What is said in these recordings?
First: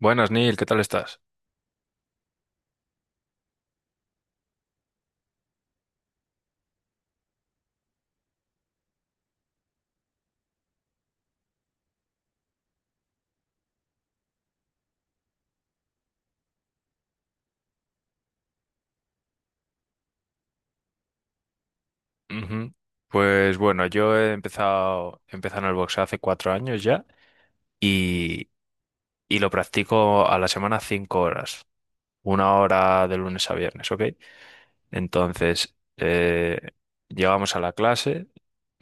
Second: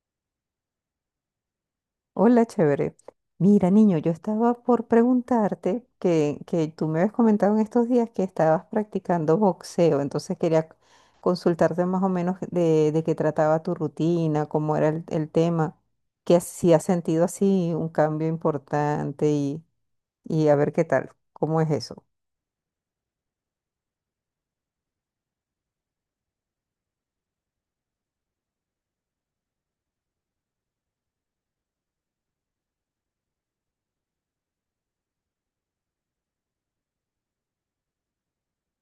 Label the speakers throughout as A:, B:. A: Buenas, Neil, ¿qué tal estás?
B: Hola, chévere. Mira, niño, yo estaba por preguntarte que tú me habías comentado en estos días que estabas practicando boxeo, entonces quería consultarte más o menos de qué trataba tu rutina, cómo era el tema, que si has sentido así un cambio importante y a ver qué tal, cómo es eso.
A: Ujú. Pues bueno, yo he empezado en el boxeo hace 4 años ya y, y lo practico a la semana 5 horas, 1 hora de lunes a viernes, ¿ok? Entonces, llegamos a la clase,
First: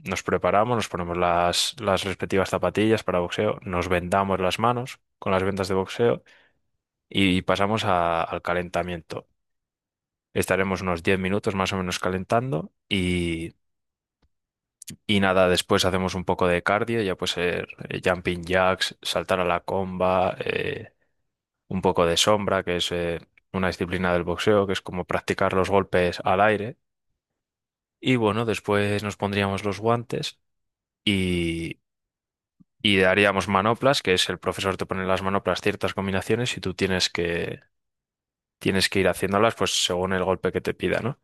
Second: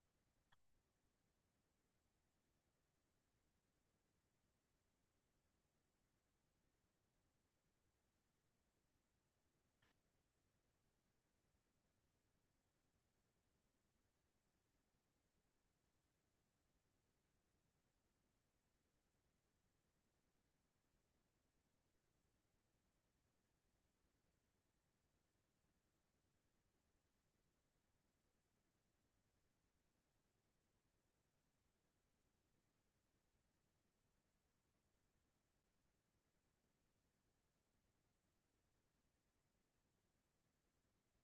A: nos preparamos, nos ponemos las respectivas zapatillas para boxeo, nos vendamos las manos con las vendas de boxeo y pasamos al calentamiento. Estaremos unos 10 minutos más o menos calentando. Y nada, después hacemos un poco de cardio, ya puede ser jumping jacks, saltar a la comba, un poco de sombra, que es una disciplina del boxeo, que es como practicar los golpes al aire. Y bueno, después nos pondríamos los guantes y, y daríamos manoplas, que es el profesor te pone en las manoplas ciertas combinaciones y tú tienes que ir haciéndolas pues según el golpe que te pida, ¿no?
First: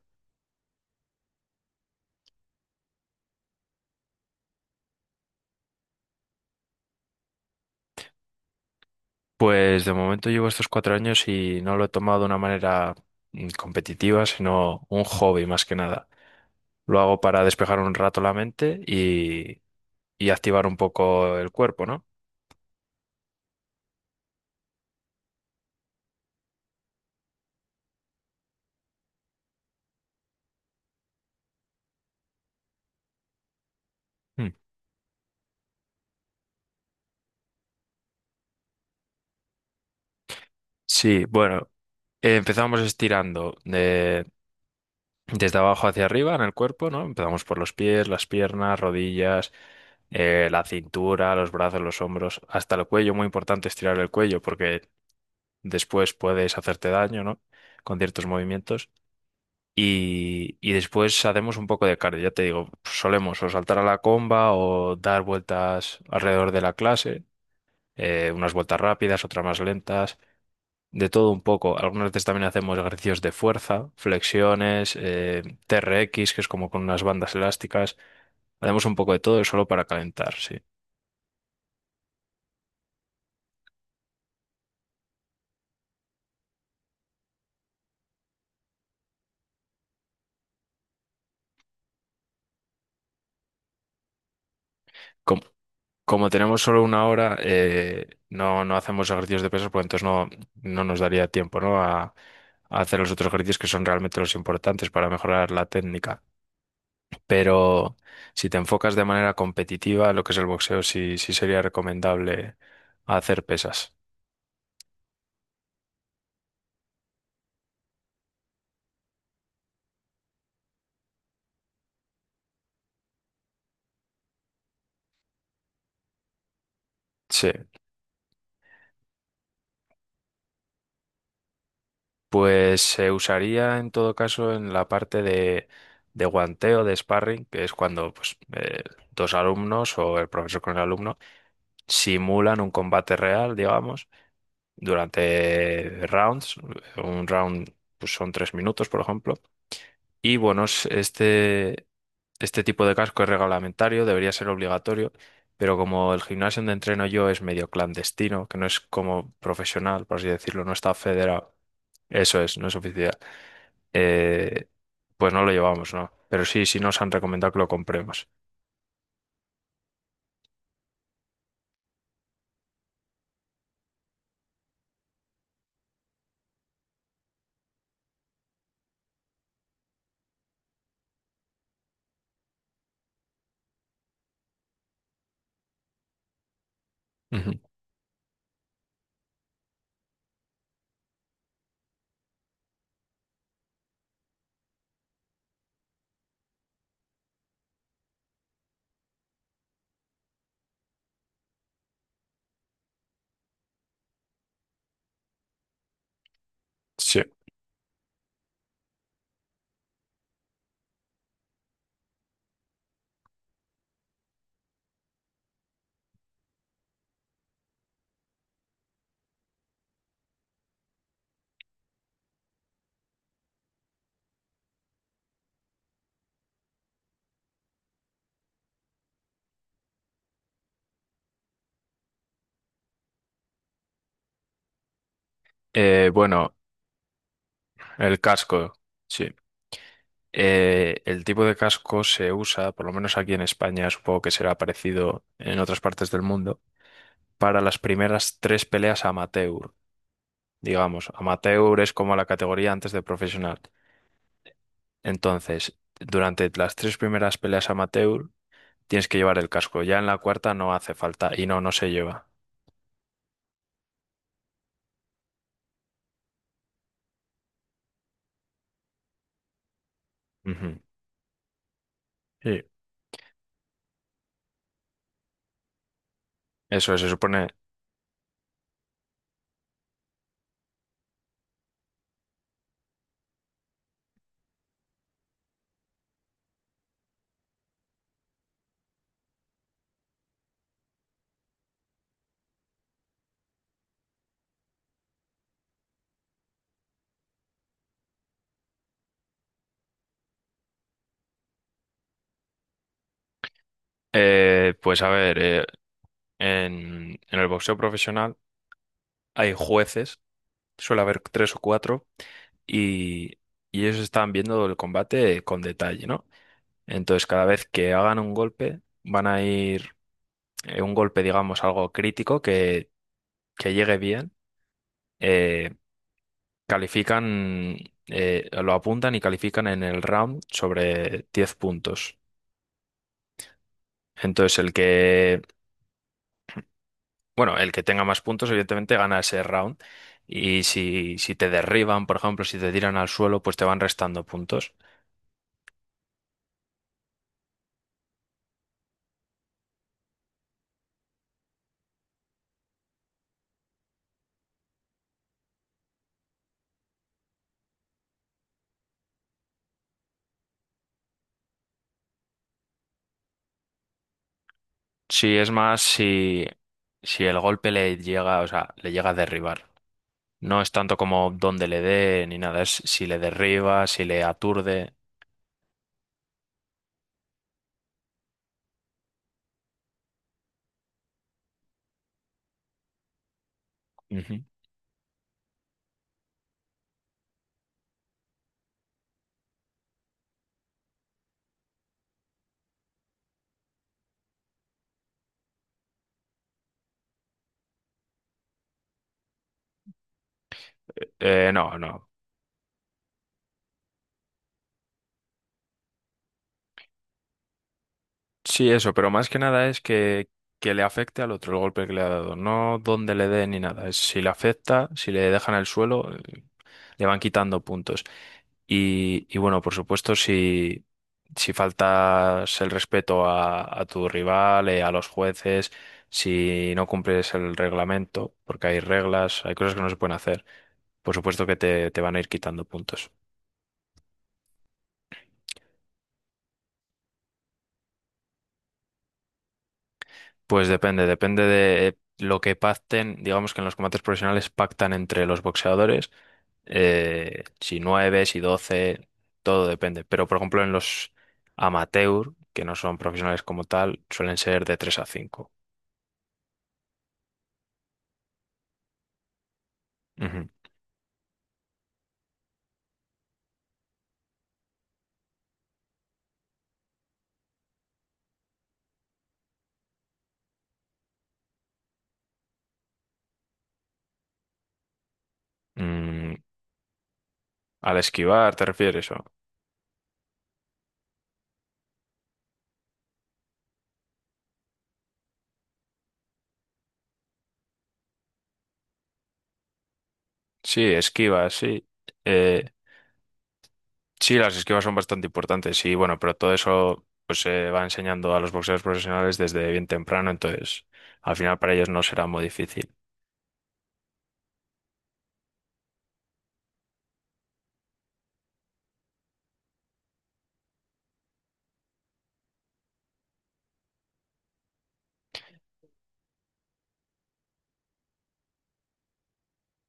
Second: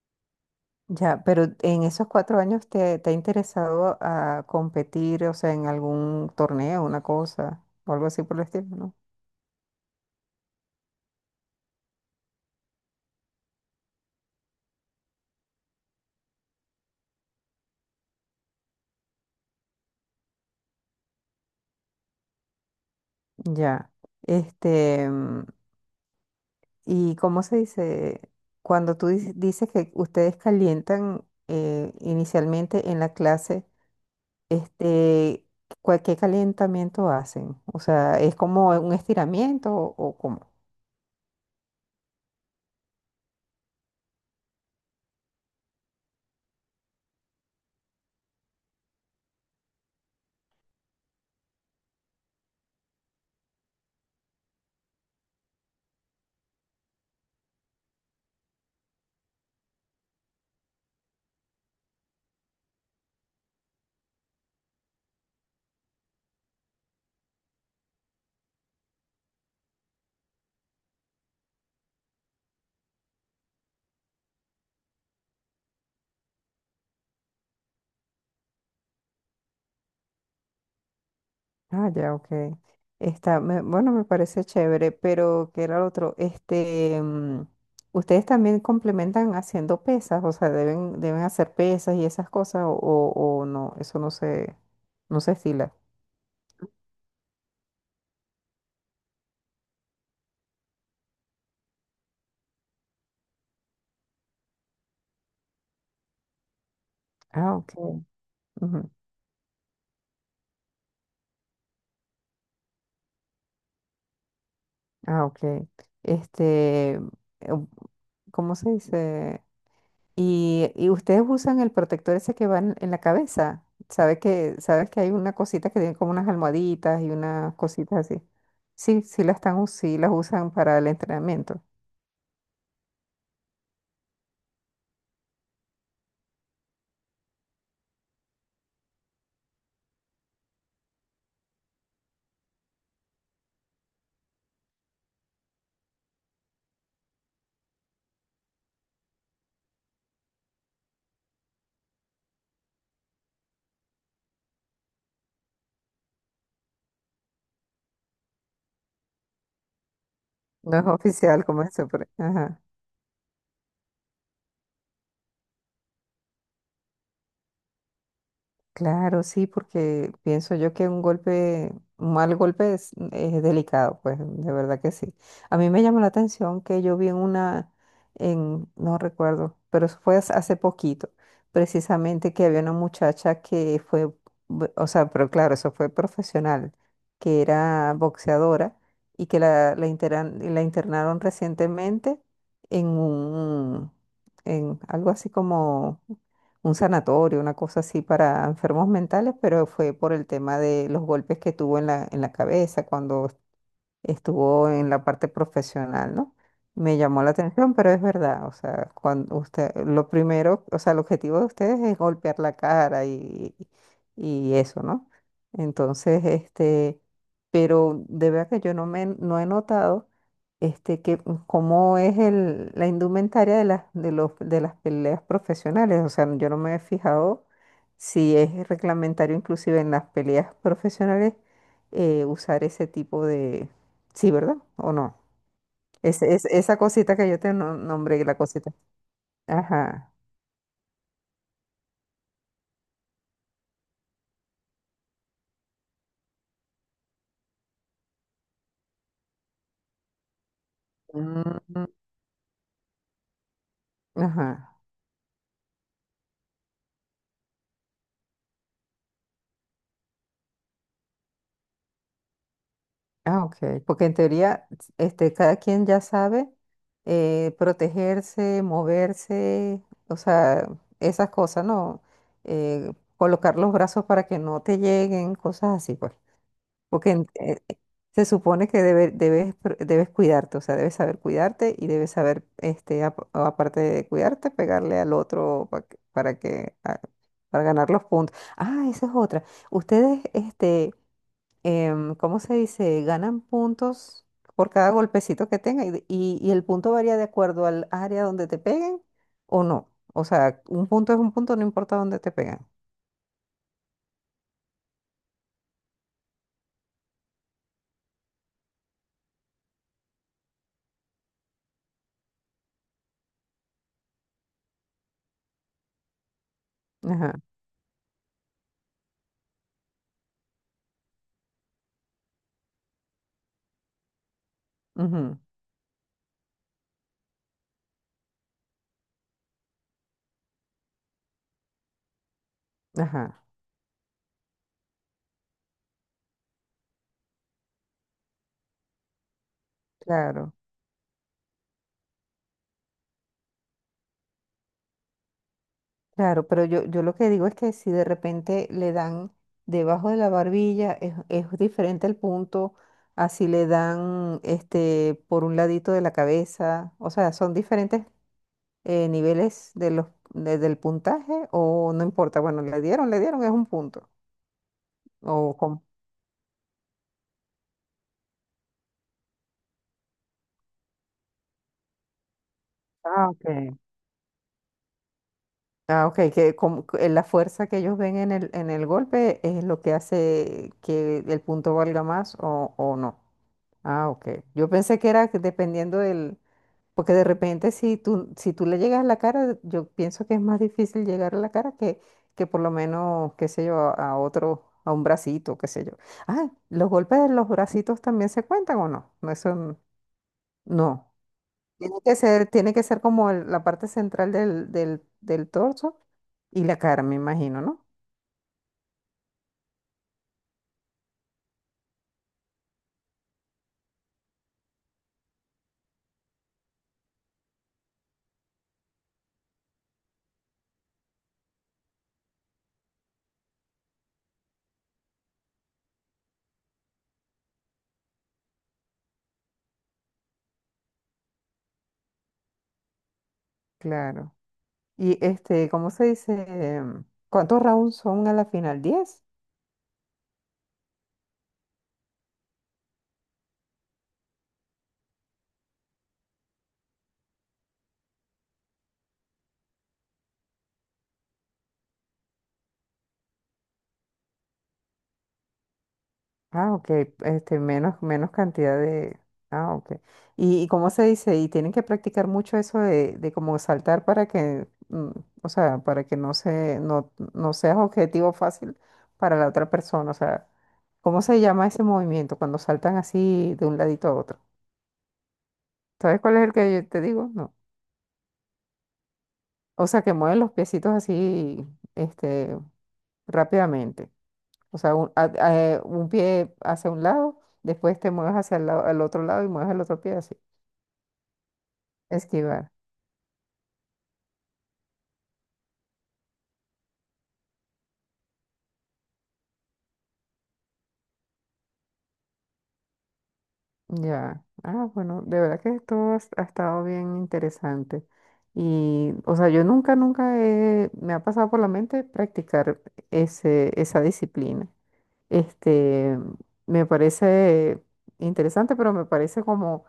B: Ya, pero en esos 4 años te ha interesado a competir, o sea, en algún torneo, una cosa, o algo así por el estilo, ¿no?
A: Pues de momento llevo estos 4 años y no lo he tomado de una manera competitiva, sino un hobby más que nada. Lo hago para despejar un rato la mente y activar un poco el cuerpo, ¿no?
B: Ya, este, y ¿cómo se dice? Cuando tú dices que ustedes calientan inicialmente en la clase,
A: Mm.
B: este, ¿qué calentamiento hacen? O sea, ¿es como un estiramiento o cómo?
A: Sí, bueno, empezamos estirando desde abajo hacia arriba en el cuerpo, ¿no? Empezamos por los pies, las piernas, rodillas, la cintura, los brazos, los hombros, hasta el cuello. Muy importante estirar el cuello porque después puedes hacerte daño, ¿no? Con ciertos movimientos. Y después hacemos un poco de cardio. Ya te digo, solemos o saltar a la comba o dar vueltas alrededor de la clase, unas vueltas rápidas, otras más lentas, de todo un poco. Algunas veces también hacemos ejercicios de fuerza, flexiones, TRX, que es como con unas bandas elásticas. Hacemos un poco de todo solo para calentar, sí.
B: Ah, ya, ok. Bueno, me parece chévere, pero ¿qué era lo otro? Este, ustedes también complementan haciendo pesas, o sea, deben hacer pesas y esas cosas, o no, eso no se, no se
A: Com-
B: estila.
A: Como tenemos solo una hora, no hacemos ejercicios de pesas, pues entonces no nos daría tiempo, ¿no?, a hacer los otros ejercicios que son realmente los importantes para mejorar la técnica.
B: Ah, ok.
A: Pero si te
B: Ujú.
A: enfocas de manera competitiva, lo que es el boxeo, sí, sí sería recomendable hacer pesas.
B: Ah, ok. Este, em, ¿cómo se dice? Y ustedes usan el protector ese que va en la cabeza. ¿Sabes que hay una cosita que tiene como unas almohaditas y
A: Sí,
B: unas cositas así? Sí, sí las usan para el entrenamiento.
A: pues se usaría en todo caso en la parte de guanteo, de sparring, que es cuando pues, dos alumnos o el profesor con el alumno simulan un combate real, digamos, durante rounds. Un round pues, son 3 minutos, por ejemplo. Y bueno, este tipo de casco es reglamentario, debería ser obligatorio, pero como el gimnasio donde entreno yo es medio clandestino, que no es como profesional, por así decirlo, no
B: No es
A: está
B: oficial
A: federado,
B: como eso, pero,
A: eso es,
B: ajá.
A: no es oficial, eh, pues no lo llevamos, ¿no? Pero sí, sí nos han recomendado que lo compremos.
B: Claro, sí, porque pienso yo que un mal golpe es delicado, pues de verdad que sí. A mí me llamó la atención que yo vi en, no recuerdo, pero eso fue hace poquito, precisamente que había una muchacha que o sea, pero claro, eso fue profesional, que
A: Ujú.
B: era boxeadora y que la internaron recientemente en un, en algo así como un sanatorio, una cosa así para enfermos mentales, pero fue por el tema de los golpes que tuvo en la cabeza cuando estuvo en la parte profesional, ¿no? Me
A: Sí.
B: llamó la atención, pero es verdad, o sea, cuando usted, lo primero, o sea, el objetivo de ustedes es golpear la cara y eso, ¿no? Entonces, este, pero de verdad que yo no he notado este que, cómo es la indumentaria de las peleas profesionales. O sea, yo no me he fijado si es reglamentario inclusive en las peleas profesionales usar ese tipo de... Sí, ¿verdad? ¿O no?
A: Eh, bueno,
B: Esa cosita que yo te no-
A: el
B: nombré, la
A: casco,
B: cosita.
A: sí.
B: Ajá.
A: El tipo de casco se usa, por lo menos aquí en España, supongo que será parecido en otras partes del mundo, para las primeras tres peleas amateur. Digamos, amateur
B: Mm,
A: es como la categoría antes de profesional.
B: ajá.
A: Entonces, durante las tres primeras peleas amateur tienes que llevar el casco. Ya en la cuarta no hace falta y no, no se lleva.
B: Ah, ok. Porque en teoría, este, cada quien ya sabe protegerse, moverse, o sea,
A: Ujú.
B: esas cosas, ¿no?
A: Sí.
B: Colocar los brazos para que no te lleguen, cosas así, pues.
A: Eso se
B: Porque en-
A: supone.
B: eh, se supone que debes, debes cuidarte, o sea, debes saber cuidarte y debes saber, este, aparte de cuidarte, pegarle al otro para para ganar los puntos. Ah, esa es otra. Ustedes, este, ¿cómo se dice? Ganan puntos por cada golpecito que tenga y el punto varía de acuerdo al área donde te peguen o no. O sea, un punto es un punto, no importa dónde te pegan.
A: Pues a ver, en, el boxeo profesional hay jueces, suele haber tres o cuatro, y, y ellos están viendo el combate con detalle, ¿no? Entonces,
B: Ajá.
A: cada vez que hagan un golpe, van a ir un golpe, digamos, algo crítico que llegue bien,
B: Ujú.
A: eh, califican, lo apuntan y califican en el round sobre 10 puntos.
B: Ajá.
A: Entonces, el que, bueno, el que tenga más puntos, evidentemente, gana ese round.
B: Claro.
A: Y si te derriban, por ejemplo, si te tiran al suelo, pues te van restando puntos.
B: Claro, pero yo lo que digo es que si de repente le dan debajo de la barbilla, es diferente el punto así le dan este por un ladito de la cabeza, o sea, son diferentes niveles del puntaje, ¿o no importa? Bueno, le dieron, es un punto.
A: Si es
B: O con
A: más, si el golpe le llega, o sea, le llega a derribar. No es tanto como dónde le dé ni nada, es si le
B: Ah, ok.
A: derriba, si le aturde.
B: Ah, ok, que como que la fuerza que ellos ven en el golpe es lo que hace que el punto valga más o no. Ah, ok. Yo pensé que era que dependiendo del, porque de repente si tú le llegas a la cara, yo pienso que es más difícil llegar a la cara que por lo menos, qué sé yo, a otro, a un bracito, qué sé yo. Ah, ¿los golpes de los bracitos también se cuentan o no? No, no.
A: No, no.
B: Tiene que ser como la parte central del torso y la cara, me imagino, ¿no?
A: Sí, eso, pero más que nada es que le afecte al otro el golpe que le ha dado, no dónde le dé ni nada. Es si le afecta, si le dejan el suelo, le van quitando puntos. Y bueno, por supuesto, si faltas el respeto a tu rival, a los jueces, si no cumples el reglamento, porque hay reglas, hay cosas que no se pueden hacer, por supuesto que te van a ir quitando puntos.
B: Claro. Y este, ¿cómo se dice? Em, ¿Cuántos rounds son a la final? 10.
A: Pues depende, depende de lo que pacten. Digamos que en los combates profesionales pactan entre los boxeadores, si 9, si 12, todo depende. Pero por ejemplo en los amateur, que no son profesionales como tal, suelen ser de 3 a 5.
B: Ah, ok, este, menos cantidad de... Ah, ok.
A: Ujú.
B: ¿Y cómo se dice? Y tienen que practicar mucho eso de como saltar para o sea, para que no se, no, no seas objetivo fácil para la otra persona. O sea, ¿cómo se llama ese movimiento cuando saltan así de un ladito a otro? ¿Sabes
A: Mm,
B: cuál es el que yo te digo? No.
A: al esquivar, ¿te refieres? ¿O?
B: O sea, que mueven los piecitos así, este, rápidamente. O sea, un pie hacia un lado, después te mueves hacia el lado, al otro lado y mueves el otro pie así.
A: Sí, esquivas, sí. Eh,
B: Esquivar,
A: sí, las esquivas son bastante importantes, sí, bueno, pero todo eso pues se va enseñando a los boxeadores profesionales desde bien temprano, entonces al final para ellos no será muy difícil.
B: ya. Ah, bueno, de verdad que esto ha estado bien interesante. Y, o sea, yo nunca, nunca he- me ha pasado por la mente practicar esa disciplina. Este, me parece interesante, pero me parece como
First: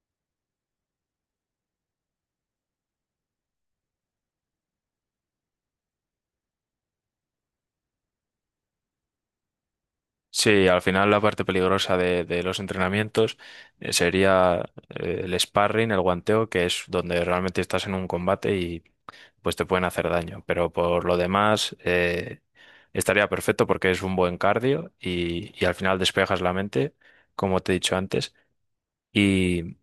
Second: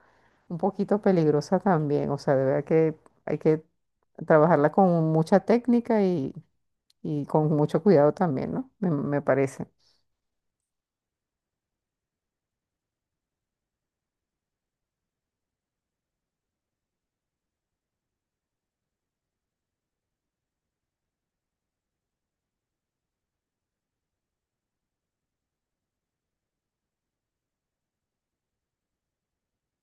B: un poquito peligrosa también. O sea, de verdad que hay que trabajarla con mucha técnica y con mucho cuidado también, ¿no? Me parece.
A: Sí, al final la parte peligrosa de los entrenamientos sería el sparring, el guanteo, que es donde realmente estás en un combate y pues te pueden hacer daño. Pero por lo demás estaría perfecto porque es un buen cardio y al final despejas la mente, como te he dicho antes. Y,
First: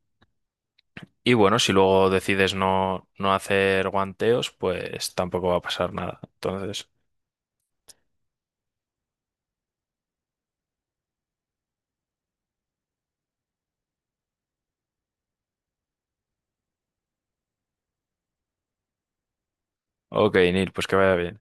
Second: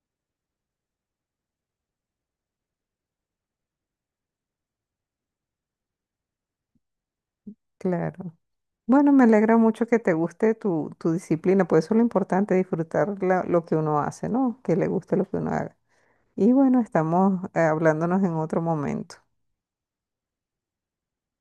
A: y bueno, si luego decides no hacer guanteos, pues tampoco va a pasar nada. Entonces,
B: Claro. Bueno, me alegra mucho que te guste tu disciplina, pues eso es lo importante, disfrutar lo que uno hace, ¿no? Que le guste lo que uno haga. Y bueno, estamos hablándonos en otro momento.
A: ok, Neil, pues que vaya bien.